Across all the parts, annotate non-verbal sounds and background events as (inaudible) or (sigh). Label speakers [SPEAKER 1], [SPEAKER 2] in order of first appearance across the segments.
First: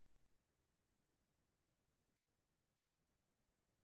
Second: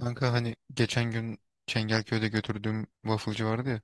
[SPEAKER 1] Kanka hani geçen gün Çengelköy'de götürdüğüm wafflecı vardı ya.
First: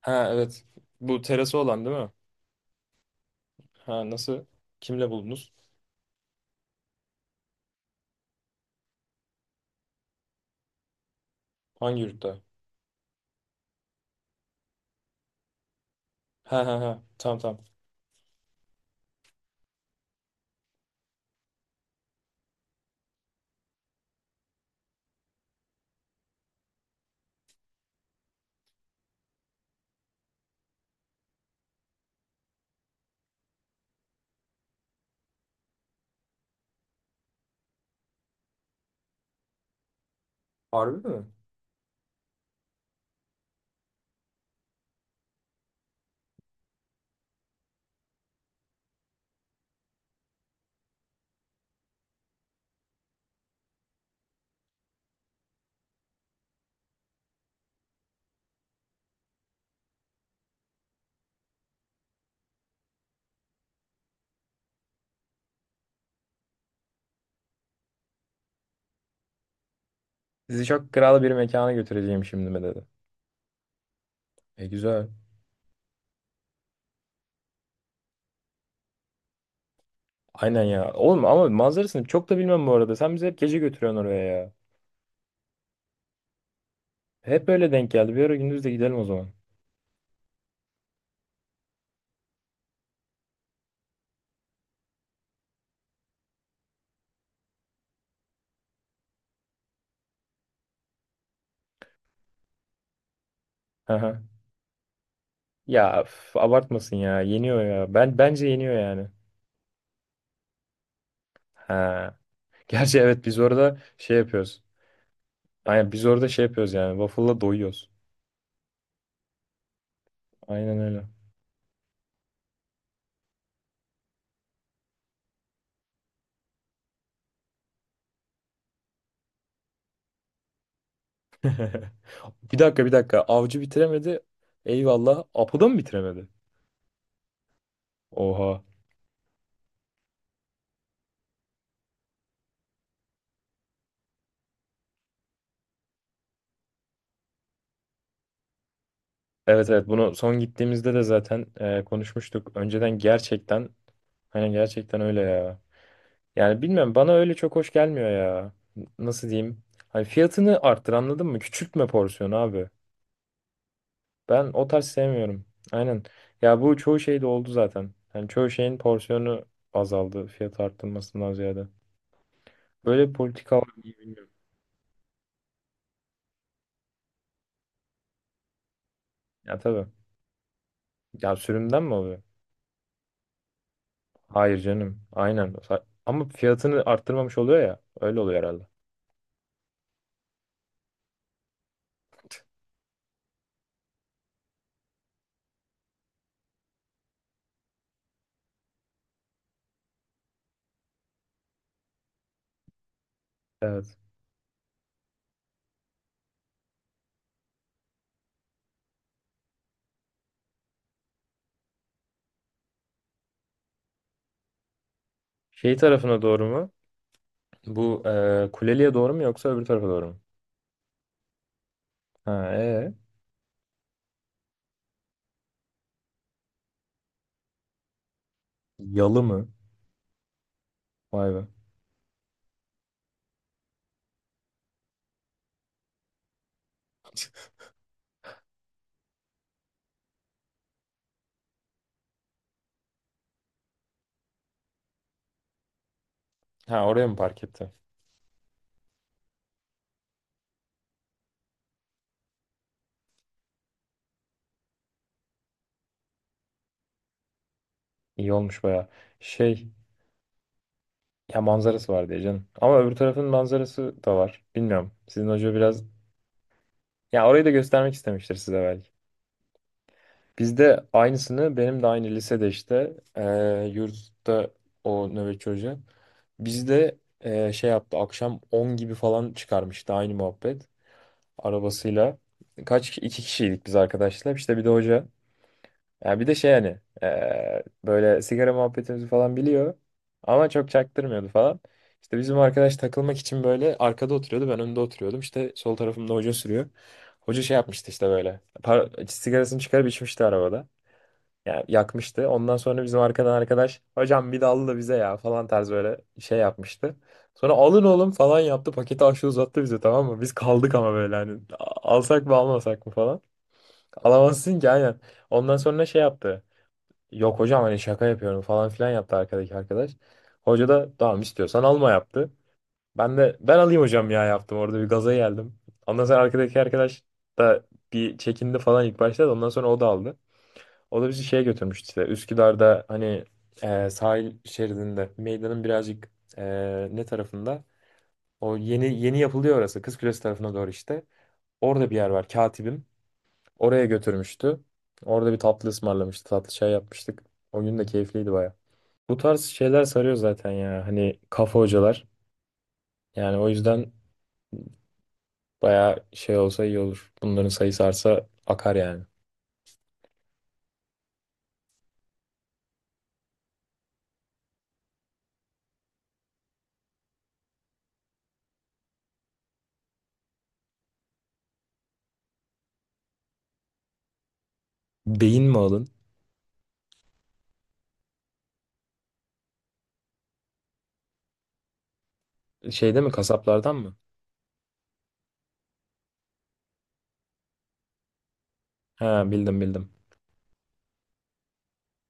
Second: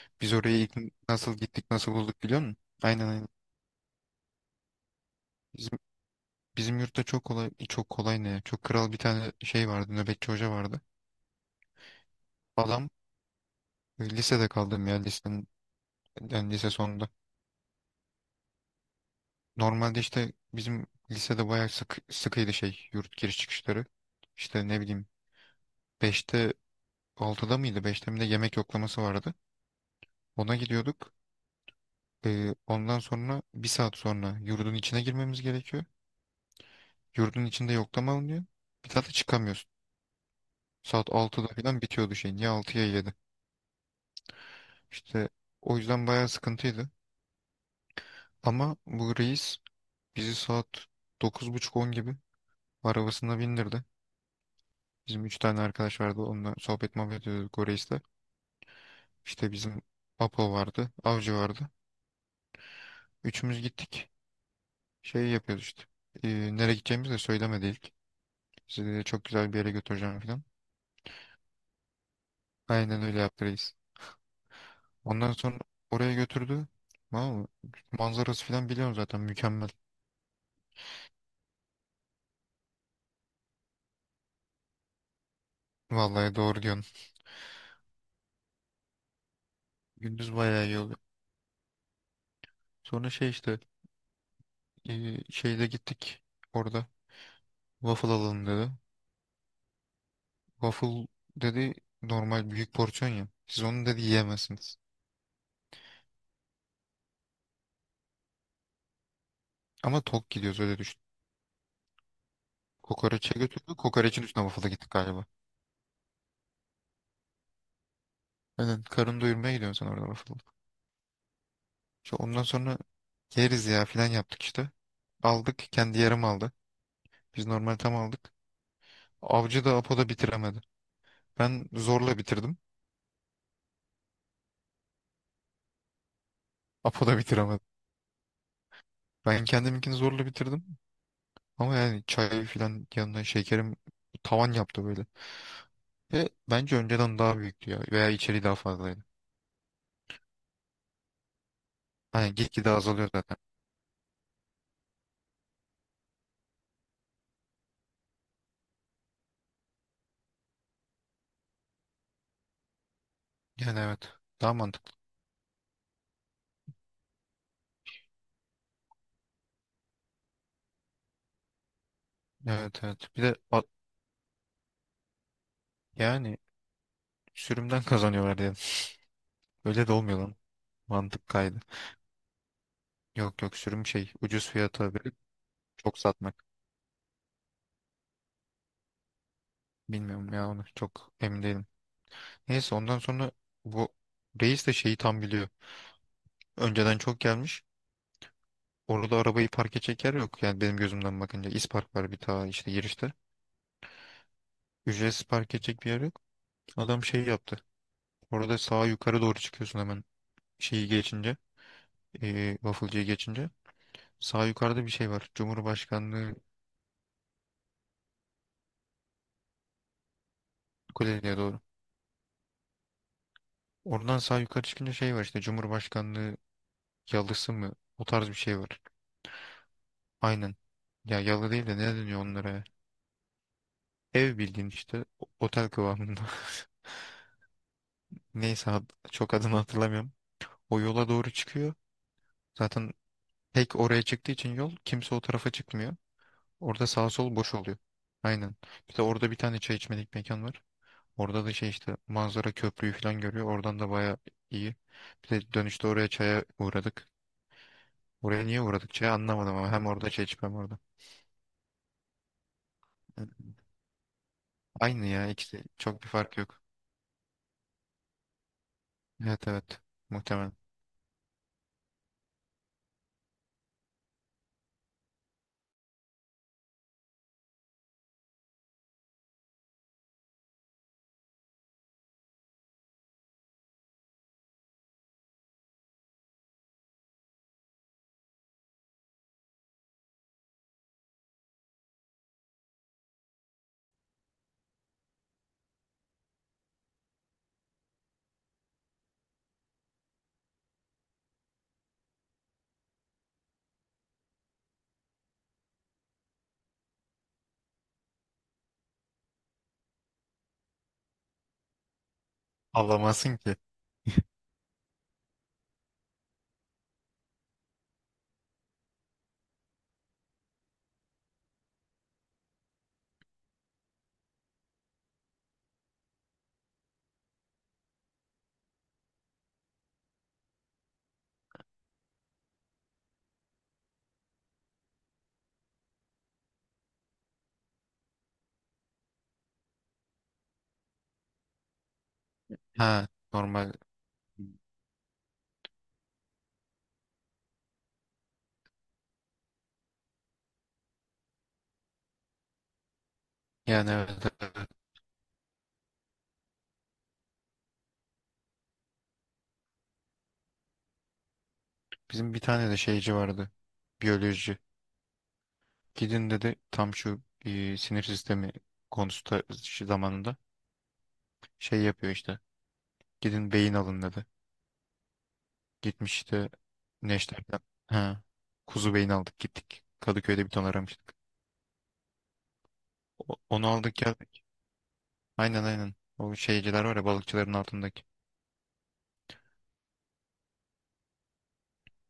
[SPEAKER 2] Ha
[SPEAKER 1] Biz oraya
[SPEAKER 2] evet.
[SPEAKER 1] ilk
[SPEAKER 2] Bu
[SPEAKER 1] nasıl
[SPEAKER 2] terası
[SPEAKER 1] gittik
[SPEAKER 2] olan
[SPEAKER 1] nasıl
[SPEAKER 2] değil mi?
[SPEAKER 1] bulduk biliyor musun? Aynen aynen.
[SPEAKER 2] Ha nasıl? Kimle buldunuz?
[SPEAKER 1] Bizim, bizim yurtta çok kolay çok kolay ne ya? Çok kral bir tane şey vardı nöbetçi hoca vardı.
[SPEAKER 2] Hangi yurtta?
[SPEAKER 1] Adam lisede kaldım ya lisenin yani
[SPEAKER 2] Ha
[SPEAKER 1] lise
[SPEAKER 2] ha ha.
[SPEAKER 1] sonunda.
[SPEAKER 2] Tamam tamam.
[SPEAKER 1] Normalde işte bizim lisede bayağı sıkıydı şey yurt giriş çıkışları. İşte ne bileyim 5'te 6'da mıydı, 5'te mi ne yemek yoklaması vardı. Ona gidiyorduk. Ondan sonra bir saat sonra yurdun içine girmemiz gerekiyor. Yurdun içinde yoklama alınıyor. Bir daha da çıkamıyorsun.
[SPEAKER 2] Harbi
[SPEAKER 1] Saat
[SPEAKER 2] mi?
[SPEAKER 1] 6'da falan bitiyordu şeyin. Ya 6 ya 7? İşte o yüzden bayağı sıkıntıydı. Ama bu reis bizi saat 9.30 on gibi arabasına bindirdi. Bizim 3 tane arkadaş vardı. Onunla sohbet muhabbet ediyorduk o reisle. İşte bizim Apo vardı. Avcı vardı. Üçümüz gittik. Şey yapıyoruz işte. Nereye gideceğimizi de söylemedi ilk. Sizi de çok güzel bir yere götüreceğim falan.
[SPEAKER 2] Sizi çok kral bir mekana götüreceğim şimdi mi dedi.
[SPEAKER 1] Aynen öyle yaptı reis.
[SPEAKER 2] E güzel.
[SPEAKER 1] Ondan sonra oraya götürdü. Tamam mı? Manzarası falan biliyorum zaten mükemmel.
[SPEAKER 2] Aynen ya. Oğlum ama manzarasını çok da bilmem bu arada. Sen bizi hep gece götürüyorsun oraya ya.
[SPEAKER 1] Vallahi doğru diyorsun.
[SPEAKER 2] Hep öyle denk geldi. Bir ara gündüz de gidelim o zaman.
[SPEAKER 1] Gündüz bayağı iyi oluyor. Sonra şey işte şeyde gittik orada. Waffle alalım dedi. Waffle dedi normal büyük porsiyon ya. Siz onu
[SPEAKER 2] Ha
[SPEAKER 1] dedi
[SPEAKER 2] ha.
[SPEAKER 1] yiyemezsiniz.
[SPEAKER 2] Ya üf, abartmasın ya. Yeniyor ya. Ben bence yeniyor yani.
[SPEAKER 1] Ama tok gidiyoruz öyle düşün.
[SPEAKER 2] Ha. Gerçi evet biz
[SPEAKER 1] Kokoreçe götürdü.
[SPEAKER 2] orada şey
[SPEAKER 1] Kokoreçin üstüne
[SPEAKER 2] yapıyoruz.
[SPEAKER 1] waffle'a gittik galiba.
[SPEAKER 2] Aynen biz orada şey yapıyoruz yani. Waffle'la doyuyoruz.
[SPEAKER 1] Aynen karın doyurmaya gidiyorsun sen orada waffle'a.
[SPEAKER 2] Aynen öyle.
[SPEAKER 1] İşte ondan sonra yeriz ya falan yaptık işte. Aldık kendi yarım aldı. Biz normal tam aldık. Avcı da Apo da bitiremedi. Ben
[SPEAKER 2] (laughs)
[SPEAKER 1] zorla bitirdim.
[SPEAKER 2] Bir dakika bir dakika. Avcı bitiremedi. Eyvallah. Apo da mı bitiremedi?
[SPEAKER 1] Apo da bitiremedi.
[SPEAKER 2] Oha.
[SPEAKER 1] Ben kendiminkini zorla bitirdim. Ama yani çay falan yanına şekerim tavan yaptı böyle. Ve bence önceden daha büyüktü ya. Veya içeriği daha fazlaydı.
[SPEAKER 2] Evet evet bunu son gittiğimizde de zaten
[SPEAKER 1] Hani
[SPEAKER 2] konuşmuştuk.
[SPEAKER 1] gitgide
[SPEAKER 2] Önceden
[SPEAKER 1] azalıyor zaten.
[SPEAKER 2] gerçekten hani gerçekten öyle ya. Yani bilmem bana öyle çok hoş gelmiyor ya. Nasıl diyeyim? Hani fiyatını arttır anladın mı? Küçültme porsiyonu abi.
[SPEAKER 1] Yani evet.
[SPEAKER 2] Ben
[SPEAKER 1] Daha
[SPEAKER 2] o tarz
[SPEAKER 1] mantıklı.
[SPEAKER 2] sevmiyorum. Aynen. Ya bu çoğu şeyde oldu zaten. Hani çoğu şeyin porsiyonu azaldı fiyat arttırmasından ziyade.
[SPEAKER 1] Evet
[SPEAKER 2] Böyle
[SPEAKER 1] evet.
[SPEAKER 2] bir
[SPEAKER 1] Bir de
[SPEAKER 2] politika var mı bilmiyorum.
[SPEAKER 1] yani sürümden (laughs) kazanıyorlar diye.
[SPEAKER 2] Ya tabii.
[SPEAKER 1] Öyle de olmuyor lan. Mantık
[SPEAKER 2] Ya
[SPEAKER 1] kaydı.
[SPEAKER 2] sürümden mi oluyor?
[SPEAKER 1] Yok yok, sürüm şey ucuz
[SPEAKER 2] Hayır
[SPEAKER 1] fiyata
[SPEAKER 2] canım.
[SPEAKER 1] verip
[SPEAKER 2] Aynen.
[SPEAKER 1] çok
[SPEAKER 2] Ama
[SPEAKER 1] satmak.
[SPEAKER 2] fiyatını arttırmamış oluyor ya. Öyle oluyor herhalde.
[SPEAKER 1] Bilmiyorum ya, onu çok emin değilim. Neyse ondan sonra bu reis de şeyi tam biliyor. Önceden çok gelmiş. Orada arabayı park edecek yer yok. Yani benim gözümden bakınca İspark var bir işte girişte.
[SPEAKER 2] Evet.
[SPEAKER 1] Ücretsiz park edecek bir yer yok. Adam şey yaptı. Orada sağa yukarı doğru çıkıyorsun hemen şeyi geçince. Waffle'cıyı geçince. Sağ yukarıda bir şey var.
[SPEAKER 2] Şey tarafına
[SPEAKER 1] Cumhurbaşkanlığı.
[SPEAKER 2] doğru mu? Bu Kuleli'ye doğru mu yoksa öbür tarafa doğru mu?
[SPEAKER 1] Kuleli'ye doğru.
[SPEAKER 2] Ha, ee?
[SPEAKER 1] Oradan sağ yukarı çıkınca şey var işte, Cumhurbaşkanlığı yalısı mı? O tarz bir şey var.
[SPEAKER 2] Yalı mı?
[SPEAKER 1] Aynen. Ya,
[SPEAKER 2] Vay be.
[SPEAKER 1] yalı değil de ne deniyor onlara, ya? Ev bildiğin işte, otel kıvamında. (laughs) Neyse çok adını hatırlamıyorum. O yola doğru çıkıyor. Zaten tek oraya çıktığı için yol, kimse o tarafa çıkmıyor.
[SPEAKER 2] Ha
[SPEAKER 1] Orada
[SPEAKER 2] oraya
[SPEAKER 1] sağ
[SPEAKER 2] mı
[SPEAKER 1] sol
[SPEAKER 2] park
[SPEAKER 1] boş
[SPEAKER 2] etti?
[SPEAKER 1] oluyor. Aynen. Bir de orada bir tane çay içmelik mekan var. Orada da şey işte, manzara köprüyü falan görüyor. Oradan da baya iyi. Bir de dönüşte oraya çaya uğradık.
[SPEAKER 2] İyi
[SPEAKER 1] Oraya niye
[SPEAKER 2] olmuş baya.
[SPEAKER 1] uğradık çaya anlamadım
[SPEAKER 2] Şey
[SPEAKER 1] ama hem orada çay içmem orada.
[SPEAKER 2] ya manzarası var diye canım. Ama öbür tarafın
[SPEAKER 1] Evet.
[SPEAKER 2] manzarası da var. Bilmiyorum.
[SPEAKER 1] Aynı ya,
[SPEAKER 2] Sizin hoca
[SPEAKER 1] ikisi
[SPEAKER 2] biraz
[SPEAKER 1] çok bir fark yok.
[SPEAKER 2] ya orayı da göstermek istemiştir size belki.
[SPEAKER 1] Evet evet, muhtemelen.
[SPEAKER 2] Bizde aynısını benim de aynı lisede işte yurtta o nöbetçi hoca. Bizde şey yaptı akşam 10 gibi falan çıkarmıştı aynı muhabbet arabasıyla. Kaç kişi? İki kişiydik biz arkadaşlar işte bir de hoca. Yani bir de şey hani böyle sigara muhabbetimizi falan biliyor ama çok çaktırmıyordu falan. İşte bizim arkadaş takılmak için böyle arkada oturuyordu, ben önde oturuyordum işte, sol tarafımda hoca sürüyor. Hoca şey yapmıştı işte, böyle sigarasını çıkarıp içmişti arabada. Yani yakmıştı. Ondan sonra bizim arkadan arkadaş, hocam bir dallı da bize ya falan tarz böyle şey yapmıştı. Sonra alın oğlum falan yaptı. Paketi aşağı uzattı bize, tamam mı? Biz kaldık ama böyle hani "Alsak mı almasak mı falan.
[SPEAKER 1] Avlamasın ki.
[SPEAKER 2] Alamazsın ki aynen. Ondan sonra şey yaptı. Yok hocam, hani şaka yapıyorum falan filan yaptı arkadaki arkadaş. Hoca da tamam istiyorsan alma yaptı. Ben de ben alayım hocam ya yaptım. Orada bir gaza geldim. Ondan sonra arkadaki arkadaş da bir çekindi falan ilk başta, da ondan sonra o da aldı. O da bizi şeye götürmüştü işte. Üsküdar'da hani sahil şeridinde meydanın birazcık ne tarafında? O yeni yeni yapılıyor orası. Kızkulesi tarafına doğru işte. Orada bir yer var. Katibim.
[SPEAKER 1] Ha, normal.
[SPEAKER 2] Oraya götürmüştü. Orada bir tatlı ısmarlamıştı. Tatlı çay yapmıştık. O gün de keyifliydi baya. Bu tarz şeyler sarıyor zaten ya. Hani kafa hocalar. Yani o
[SPEAKER 1] Yani
[SPEAKER 2] yüzden
[SPEAKER 1] evet, evet. Evet.
[SPEAKER 2] baya şey olsa iyi olur. Bunların sayısı artsa akar yani.
[SPEAKER 1] Bizim bir tane de şeyci vardı. Biyoloji. Gidin dedi tam şu sinir sistemi konusunda şu zamanında şey yapıyor işte. Gidin beyin alın dedi.
[SPEAKER 2] Beyin mi alın?
[SPEAKER 1] Gitmiş işte Neşter'den. Ha, kuzu beyin aldık gittik. Kadıköy'de bir ton aramıştık.
[SPEAKER 2] Şeyde mi,
[SPEAKER 1] Onu
[SPEAKER 2] kasaplardan
[SPEAKER 1] aldık
[SPEAKER 2] mı?
[SPEAKER 1] geldik. Aynen aynen. O şeyciler var ya, balıkçıların altındaki.
[SPEAKER 2] Ha bildim bildim.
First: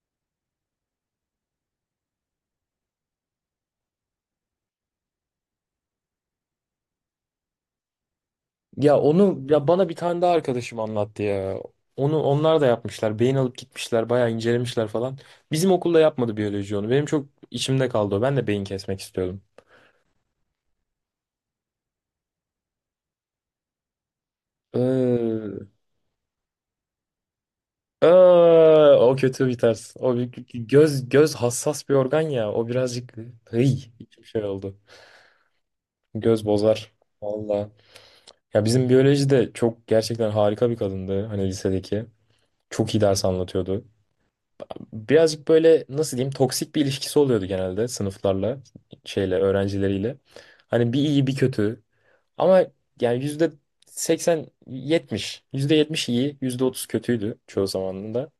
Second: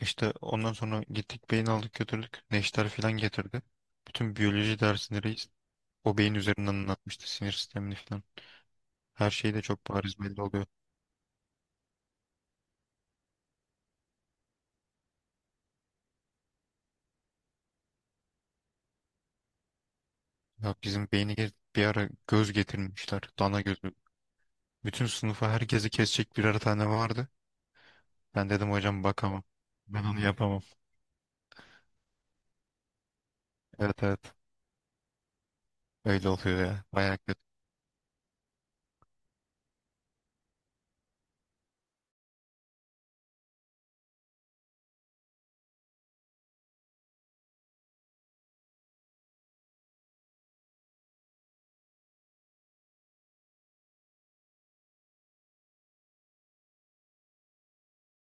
[SPEAKER 1] İşte ondan sonra gittik beyin aldık götürdük. Neşter falan getirdi. Bütün biyoloji dersindeyiz. O beyin üzerinden anlatmıştı sinir sistemini falan.
[SPEAKER 2] Ya
[SPEAKER 1] Her
[SPEAKER 2] onu
[SPEAKER 1] şey de
[SPEAKER 2] ya, bana
[SPEAKER 1] çok
[SPEAKER 2] bir tane
[SPEAKER 1] bariz
[SPEAKER 2] daha
[SPEAKER 1] belli oluyordu.
[SPEAKER 2] arkadaşım anlattı ya. Onu onlar da yapmışlar. Beyin alıp gitmişler, bayağı incelemişler falan. Bizim okulda yapmadı biyoloji onu. Benim çok içimde kaldı o. Ben de beyin kesmek istiyordum.
[SPEAKER 1] Ya bizim beyni bir ara göz getirmişler. Dana gözü. Bütün sınıfa
[SPEAKER 2] Ee,
[SPEAKER 1] herkesi kesecek birer tane vardı. Ben dedim
[SPEAKER 2] aa,
[SPEAKER 1] hocam
[SPEAKER 2] o
[SPEAKER 1] bakamam.
[SPEAKER 2] kötü bir ters.
[SPEAKER 1] Ben
[SPEAKER 2] O
[SPEAKER 1] onu
[SPEAKER 2] bir-
[SPEAKER 1] yapamam.
[SPEAKER 2] göz göz hassas bir organ ya. O birazcık hıy,
[SPEAKER 1] Evet
[SPEAKER 2] bir
[SPEAKER 1] evet.
[SPEAKER 2] şey oldu.
[SPEAKER 1] Öyle
[SPEAKER 2] Göz
[SPEAKER 1] oluyor ya.
[SPEAKER 2] bozar.
[SPEAKER 1] Bayağı kötü.
[SPEAKER 2] Valla. Ya bizim biyoloji de çok gerçekten harika bir kadındı. Hani lisedeki. Çok iyi ders anlatıyordu. Birazcık böyle, nasıl diyeyim, toksik bir ilişkisi oluyordu genelde sınıflarla, şeyle, öğrencileriyle. Hani bir iyi bir kötü. Ama yani yüzde 80, 70. Yüzde 70 iyi, yüzde 30 kötüydü çoğu zamanında.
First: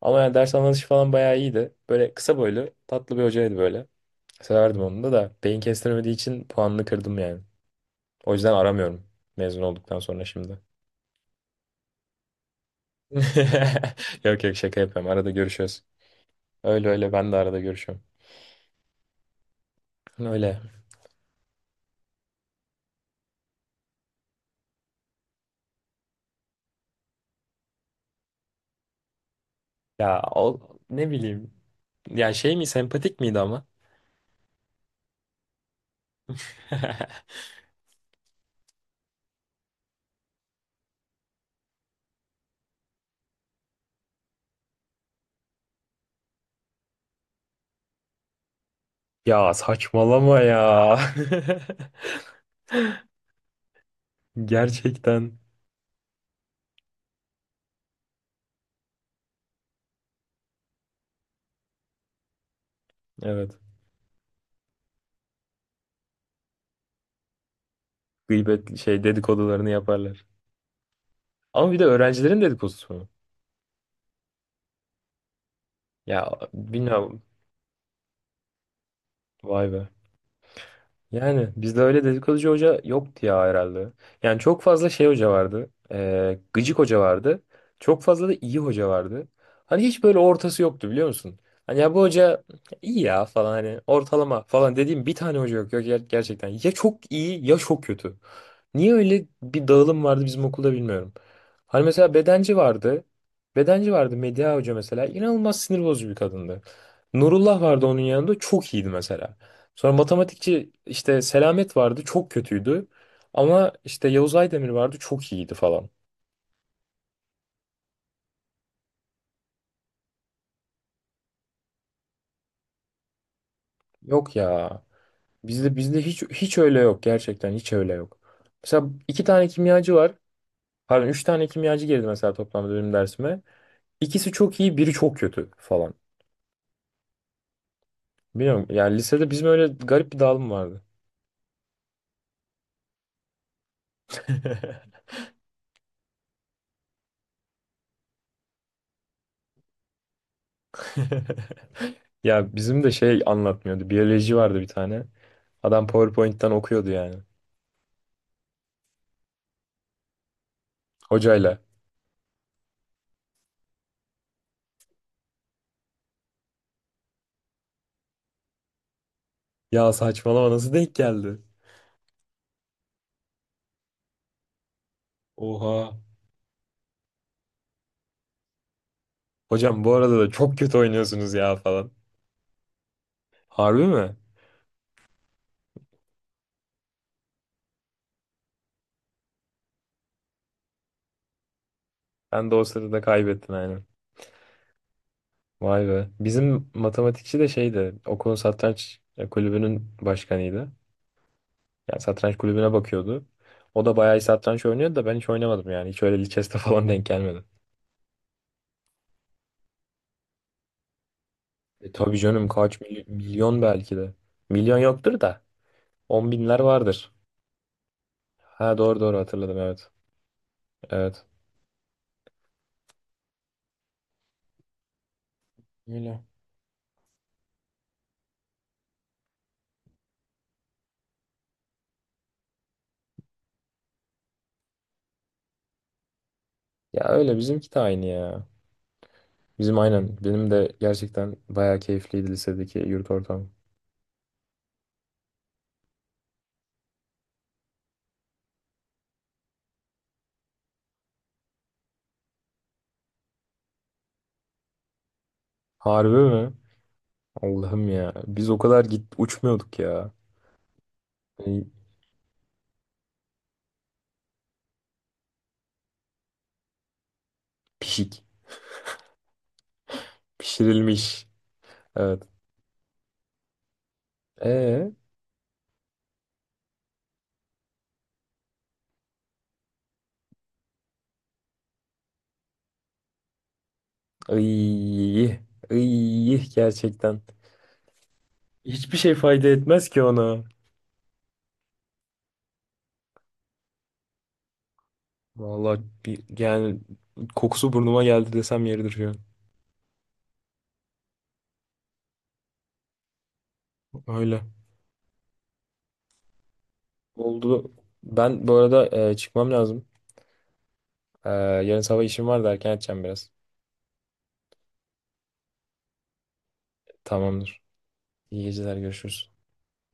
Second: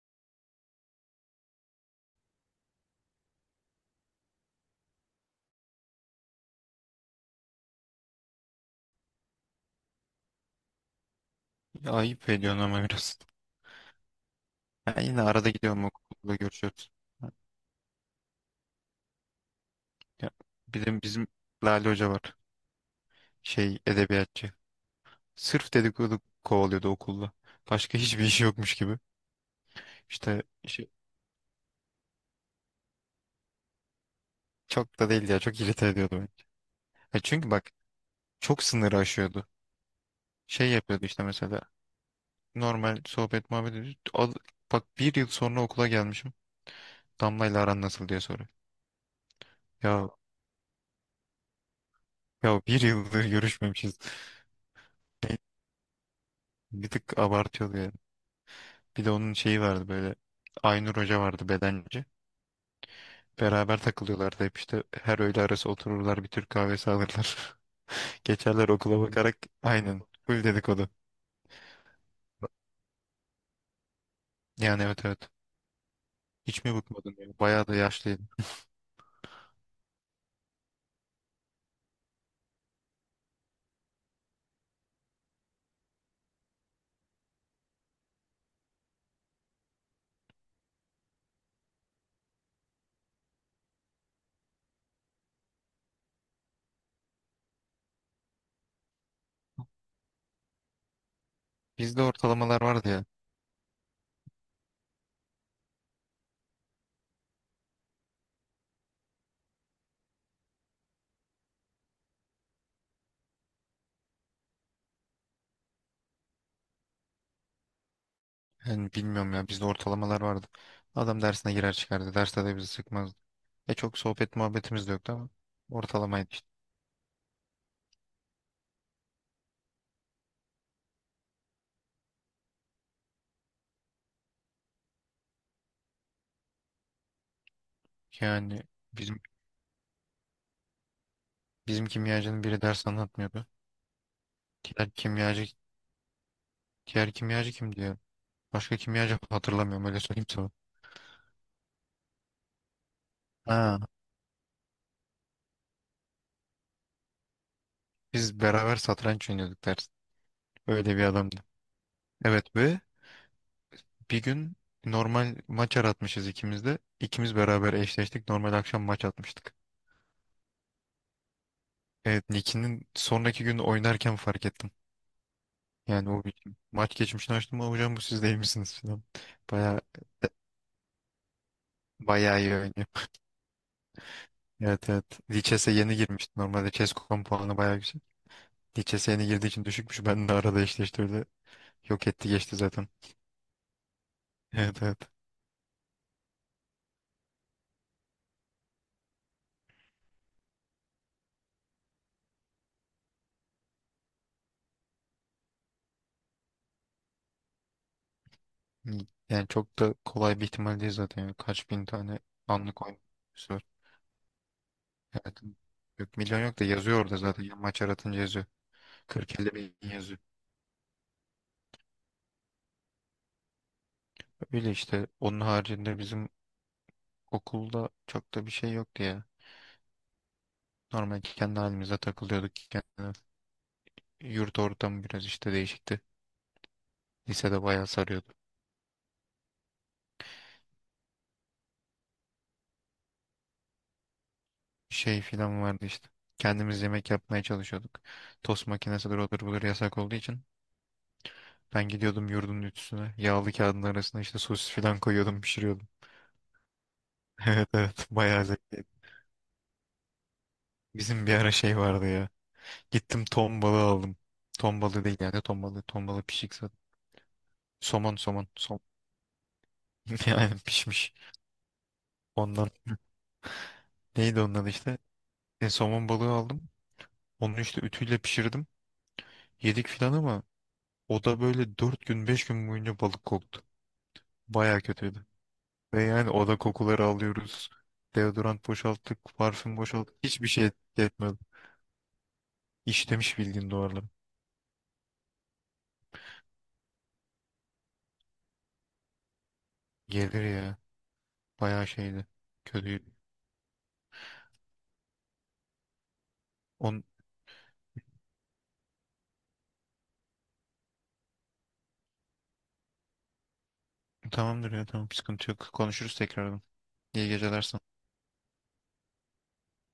[SPEAKER 2] Ama yani ders anlatışı falan bayağı iyiydi. Böyle kısa boylu, tatlı bir hocaydı böyle. Severdim onu da beyin kestiremediği için puanını kırdım yani. O yüzden aramıyorum mezun olduktan sonra şimdi.
[SPEAKER 1] Ya, ayıp ediyorsun ama biraz.
[SPEAKER 2] (laughs) Yok yok şaka
[SPEAKER 1] Ya,
[SPEAKER 2] yapıyorum.
[SPEAKER 1] yine
[SPEAKER 2] Arada
[SPEAKER 1] arada
[SPEAKER 2] görüşüyoruz.
[SPEAKER 1] gidiyorum okulda
[SPEAKER 2] Öyle
[SPEAKER 1] görüşüyoruz.
[SPEAKER 2] öyle, ben
[SPEAKER 1] Ha.
[SPEAKER 2] de arada görüşüyorum.
[SPEAKER 1] Ya,
[SPEAKER 2] Öyle.
[SPEAKER 1] bizim Lale Hoca var. Şey, edebiyatçı. Sırf dedikodu kovalıyordu okulda. Başka hiçbir işi yokmuş gibi.
[SPEAKER 2] Ya
[SPEAKER 1] İşte
[SPEAKER 2] o,
[SPEAKER 1] şey,
[SPEAKER 2] ne bileyim. Ya şey mi, sempatik miydi ama?
[SPEAKER 1] çok da değil ya. Çok irite ediyordu beni. Ya
[SPEAKER 2] (laughs)
[SPEAKER 1] çünkü bak, çok sınırı aşıyordu, şey yapıyordu işte, mesela normal sohbet muhabbet ediyoruz. Bak bir yıl sonra okula gelmişim. Damla ile aran nasıl diye soruyor.
[SPEAKER 2] Ya
[SPEAKER 1] Ya
[SPEAKER 2] saçmalama ya.
[SPEAKER 1] ya, bir yıldır görüşmemişiz.
[SPEAKER 2] (laughs)
[SPEAKER 1] (laughs)
[SPEAKER 2] Gerçekten.
[SPEAKER 1] Be- Bir tık abartıyordu yani. Bir de onun şeyi vardı böyle. Aynur Hoca vardı, bedenci.
[SPEAKER 2] Evet.
[SPEAKER 1] Beraber takılıyorlardı hep işte, her öğle arası otururlar bir Türk kahvesi alırlar. (laughs) Geçerler
[SPEAKER 2] Gıybet
[SPEAKER 1] okula
[SPEAKER 2] şey,
[SPEAKER 1] bakarak,
[SPEAKER 2] dedikodularını
[SPEAKER 1] aynen
[SPEAKER 2] yaparlar.
[SPEAKER 1] full dedikodu.
[SPEAKER 2] Ama bir de öğrencilerin dedikodusu mu?
[SPEAKER 1] Yani evet evet.
[SPEAKER 2] Ya
[SPEAKER 1] Hiç mi bıkmadın
[SPEAKER 2] bilmiyorum.
[SPEAKER 1] ya? Bayağı da yaşlıydı.
[SPEAKER 2] Vay be. Yani bizde öyle dedikoducu hoca yoktu ya herhalde. Yani çok fazla şey hoca vardı. Gıcık hoca vardı. Çok fazla da iyi hoca vardı. Hani hiç böyle ortası yoktu biliyor musun? Hani ya bu hoca iyi ya falan, hani ortalama falan dediğim bir tane hoca yok. Yok gerçekten ya çok iyi ya çok kötü. Niye öyle bir dağılım vardı bizim okulda bilmiyorum. Hani
[SPEAKER 1] Bizde
[SPEAKER 2] mesela bedenci
[SPEAKER 1] ortalamalar vardı
[SPEAKER 2] vardı.
[SPEAKER 1] ya.
[SPEAKER 2] Bedenci vardı Medya Hoca mesela. İnanılmaz sinir bozucu bir kadındı. Nurullah vardı onun yanında, çok iyiydi mesela. Sonra matematikçi işte Selamet vardı, çok kötüydü. Ama işte Yavuz Aydemir vardı, çok iyiydi falan.
[SPEAKER 1] Yani bilmiyorum ya, bizde ortalamalar vardı. Adam dersine girer çıkardı. Derste de bizi sıkmazdı. E çok
[SPEAKER 2] Yok
[SPEAKER 1] sohbet
[SPEAKER 2] ya.
[SPEAKER 1] muhabbetimiz de yoktu ama
[SPEAKER 2] Bizde hiç
[SPEAKER 1] ortalamaydı işte.
[SPEAKER 2] hiç öyle yok, gerçekten hiç öyle yok. Mesela iki tane kimyacı var. Pardon, üç tane kimyacı girdi mesela toplamda benim dersime. İkisi çok iyi, biri çok kötü falan.
[SPEAKER 1] Yani
[SPEAKER 2] Bilmiyorum yani
[SPEAKER 1] bizim
[SPEAKER 2] lisede bizim öyle garip bir dağılım vardı.
[SPEAKER 1] bizim kimyacının biri ders anlatmıyordu. Diğer
[SPEAKER 2] (laughs)
[SPEAKER 1] kimyacı diğer kimyacı kim diyor. Başka kimyacı hatırlamıyorum, öyle söyleyeyim sana.
[SPEAKER 2] Ya bizim de şey
[SPEAKER 1] Ha,
[SPEAKER 2] anlatmıyordu. Biyoloji vardı bir tane. Adam PowerPoint'ten okuyordu yani.
[SPEAKER 1] biz beraber satranç oynuyorduk ders. Öyle bir adamdı.
[SPEAKER 2] Hocayla.
[SPEAKER 1] Evet. Ve bir gün normal maç aratmışız ikimiz de. İkimiz beraber eşleştik. Normal akşam maç atmıştık.
[SPEAKER 2] Ya saçmalama, nasıl denk geldi?
[SPEAKER 1] Evet, Niki'nin sonraki gün oynarken fark ettim.
[SPEAKER 2] Oha.
[SPEAKER 1] Yani o bir maç geçmişini açtım, ama hocam bu siz değil misiniz falan. Baya
[SPEAKER 2] Hocam bu arada da çok kötü oynuyorsunuz ya falan.
[SPEAKER 1] bayağı iyi oynuyor.
[SPEAKER 2] Harbi mi?
[SPEAKER 1] Evet evet. Lichess'e yeni girmişti. Normalde Chess.com puanı bayağı yüksek. Lichess'e yeni girdiği için düşükmüş. Ben de arada eşleştirdi. Yok etti
[SPEAKER 2] Ben de
[SPEAKER 1] geçti
[SPEAKER 2] o
[SPEAKER 1] zaten.
[SPEAKER 2] sırada kaybettin aynen.
[SPEAKER 1] Evet evet.
[SPEAKER 2] Vay be. Bizim matematikçi de şeydi. Okulun satranç kulübünün başkanıydı. Yani satranç kulübüne bakıyordu. O da bayağı iyi satranç oynuyordu da ben hiç oynamadım yani. Hiç öyle lichess'te (laughs) falan denk gelmedi.
[SPEAKER 1] Yani çok da kolay bir ihtimal değil zaten. Yani kaç bin
[SPEAKER 2] E tabii
[SPEAKER 1] tane
[SPEAKER 2] canım kaç
[SPEAKER 1] anlık oyun
[SPEAKER 2] milyon
[SPEAKER 1] var.
[SPEAKER 2] belki de. Milyon yoktur da.
[SPEAKER 1] Evet. Yok,
[SPEAKER 2] On
[SPEAKER 1] milyon yok
[SPEAKER 2] binler
[SPEAKER 1] da yazıyor
[SPEAKER 2] vardır.
[SPEAKER 1] orada zaten. Yani maç aratınca yazıyor.
[SPEAKER 2] Ha doğru doğru
[SPEAKER 1] 40-50
[SPEAKER 2] hatırladım
[SPEAKER 1] bin
[SPEAKER 2] evet.
[SPEAKER 1] yazıyor.
[SPEAKER 2] Evet.
[SPEAKER 1] Öyle işte. Onun haricinde
[SPEAKER 2] Öyle.
[SPEAKER 1] bizim okulda çok da bir şey yoktu ya. Normal kendi halimize takılıyorduk. Kendi yurt ortamı biraz işte değişikti.
[SPEAKER 2] Ya öyle
[SPEAKER 1] Lisede
[SPEAKER 2] bizimki de
[SPEAKER 1] bayağı
[SPEAKER 2] aynı
[SPEAKER 1] sarıyordu.
[SPEAKER 2] ya. Bizim aynen. Benim de gerçekten bayağı keyifliydi lisedeki yurt ortamı.
[SPEAKER 1] Şey filan vardı işte. Kendimiz yemek yapmaya çalışıyorduk. Tost makinesidir odur budur yasak olduğu için. Ben gidiyordum yurdun ütüsüne. Yağlı kağıdın arasına işte sosis filan koyuyordum pişiriyordum.
[SPEAKER 2] Harbi mi?
[SPEAKER 1] (laughs) Evet
[SPEAKER 2] Allah'ım
[SPEAKER 1] evet,
[SPEAKER 2] ya.
[SPEAKER 1] bayağı
[SPEAKER 2] Biz o
[SPEAKER 1] zevkli.
[SPEAKER 2] kadar git uçmuyorduk ya.
[SPEAKER 1] Bizim bir ara
[SPEAKER 2] Ay,
[SPEAKER 1] şey vardı ya. Gittim ton balığı aldım. Ton balığı değil yani, ton balığı. Ton balığı pişik zaten. Somon
[SPEAKER 2] Pişik.
[SPEAKER 1] somon. (laughs) Yani pişmiş.
[SPEAKER 2] Pişirilmiş. Evet.
[SPEAKER 1] Ondan. (laughs) Neydi ondan
[SPEAKER 2] Ee,
[SPEAKER 1] işte. Somon balığı aldım. Onu işte ütüyle pişirdim. Yedik filan ama o da böyle 4 gün 5 gün boyunca balık koktu. Baya
[SPEAKER 2] iyi.
[SPEAKER 1] kötüydü. Ve yani
[SPEAKER 2] İyi
[SPEAKER 1] oda kokuları
[SPEAKER 2] gerçekten.
[SPEAKER 1] alıyoruz. Deodorant
[SPEAKER 2] Hiçbir şey
[SPEAKER 1] boşalttık,
[SPEAKER 2] fayda
[SPEAKER 1] parfüm
[SPEAKER 2] etmez ki
[SPEAKER 1] boşalttık.
[SPEAKER 2] ona.
[SPEAKER 1] Hiçbir şey etki etmedi. İşlemiş bildiğin duvarları.
[SPEAKER 2] Vallahi bir, yani kokusu burnuma geldi desem yeridir şu an.
[SPEAKER 1] Gelir ya. Baya şeydi. Kötüydü.
[SPEAKER 2] Öyle.
[SPEAKER 1] On...
[SPEAKER 2] Oldu. Ben bu arada çıkmam lazım. Yarın sabah işim var da erken edeceğim biraz.
[SPEAKER 1] Tamamdır ya, tamam sıkıntı yok. Konuşuruz tekrardan. İyi
[SPEAKER 2] Tamamdır.
[SPEAKER 1] geceler.
[SPEAKER 2] İyi geceler görüşürüz.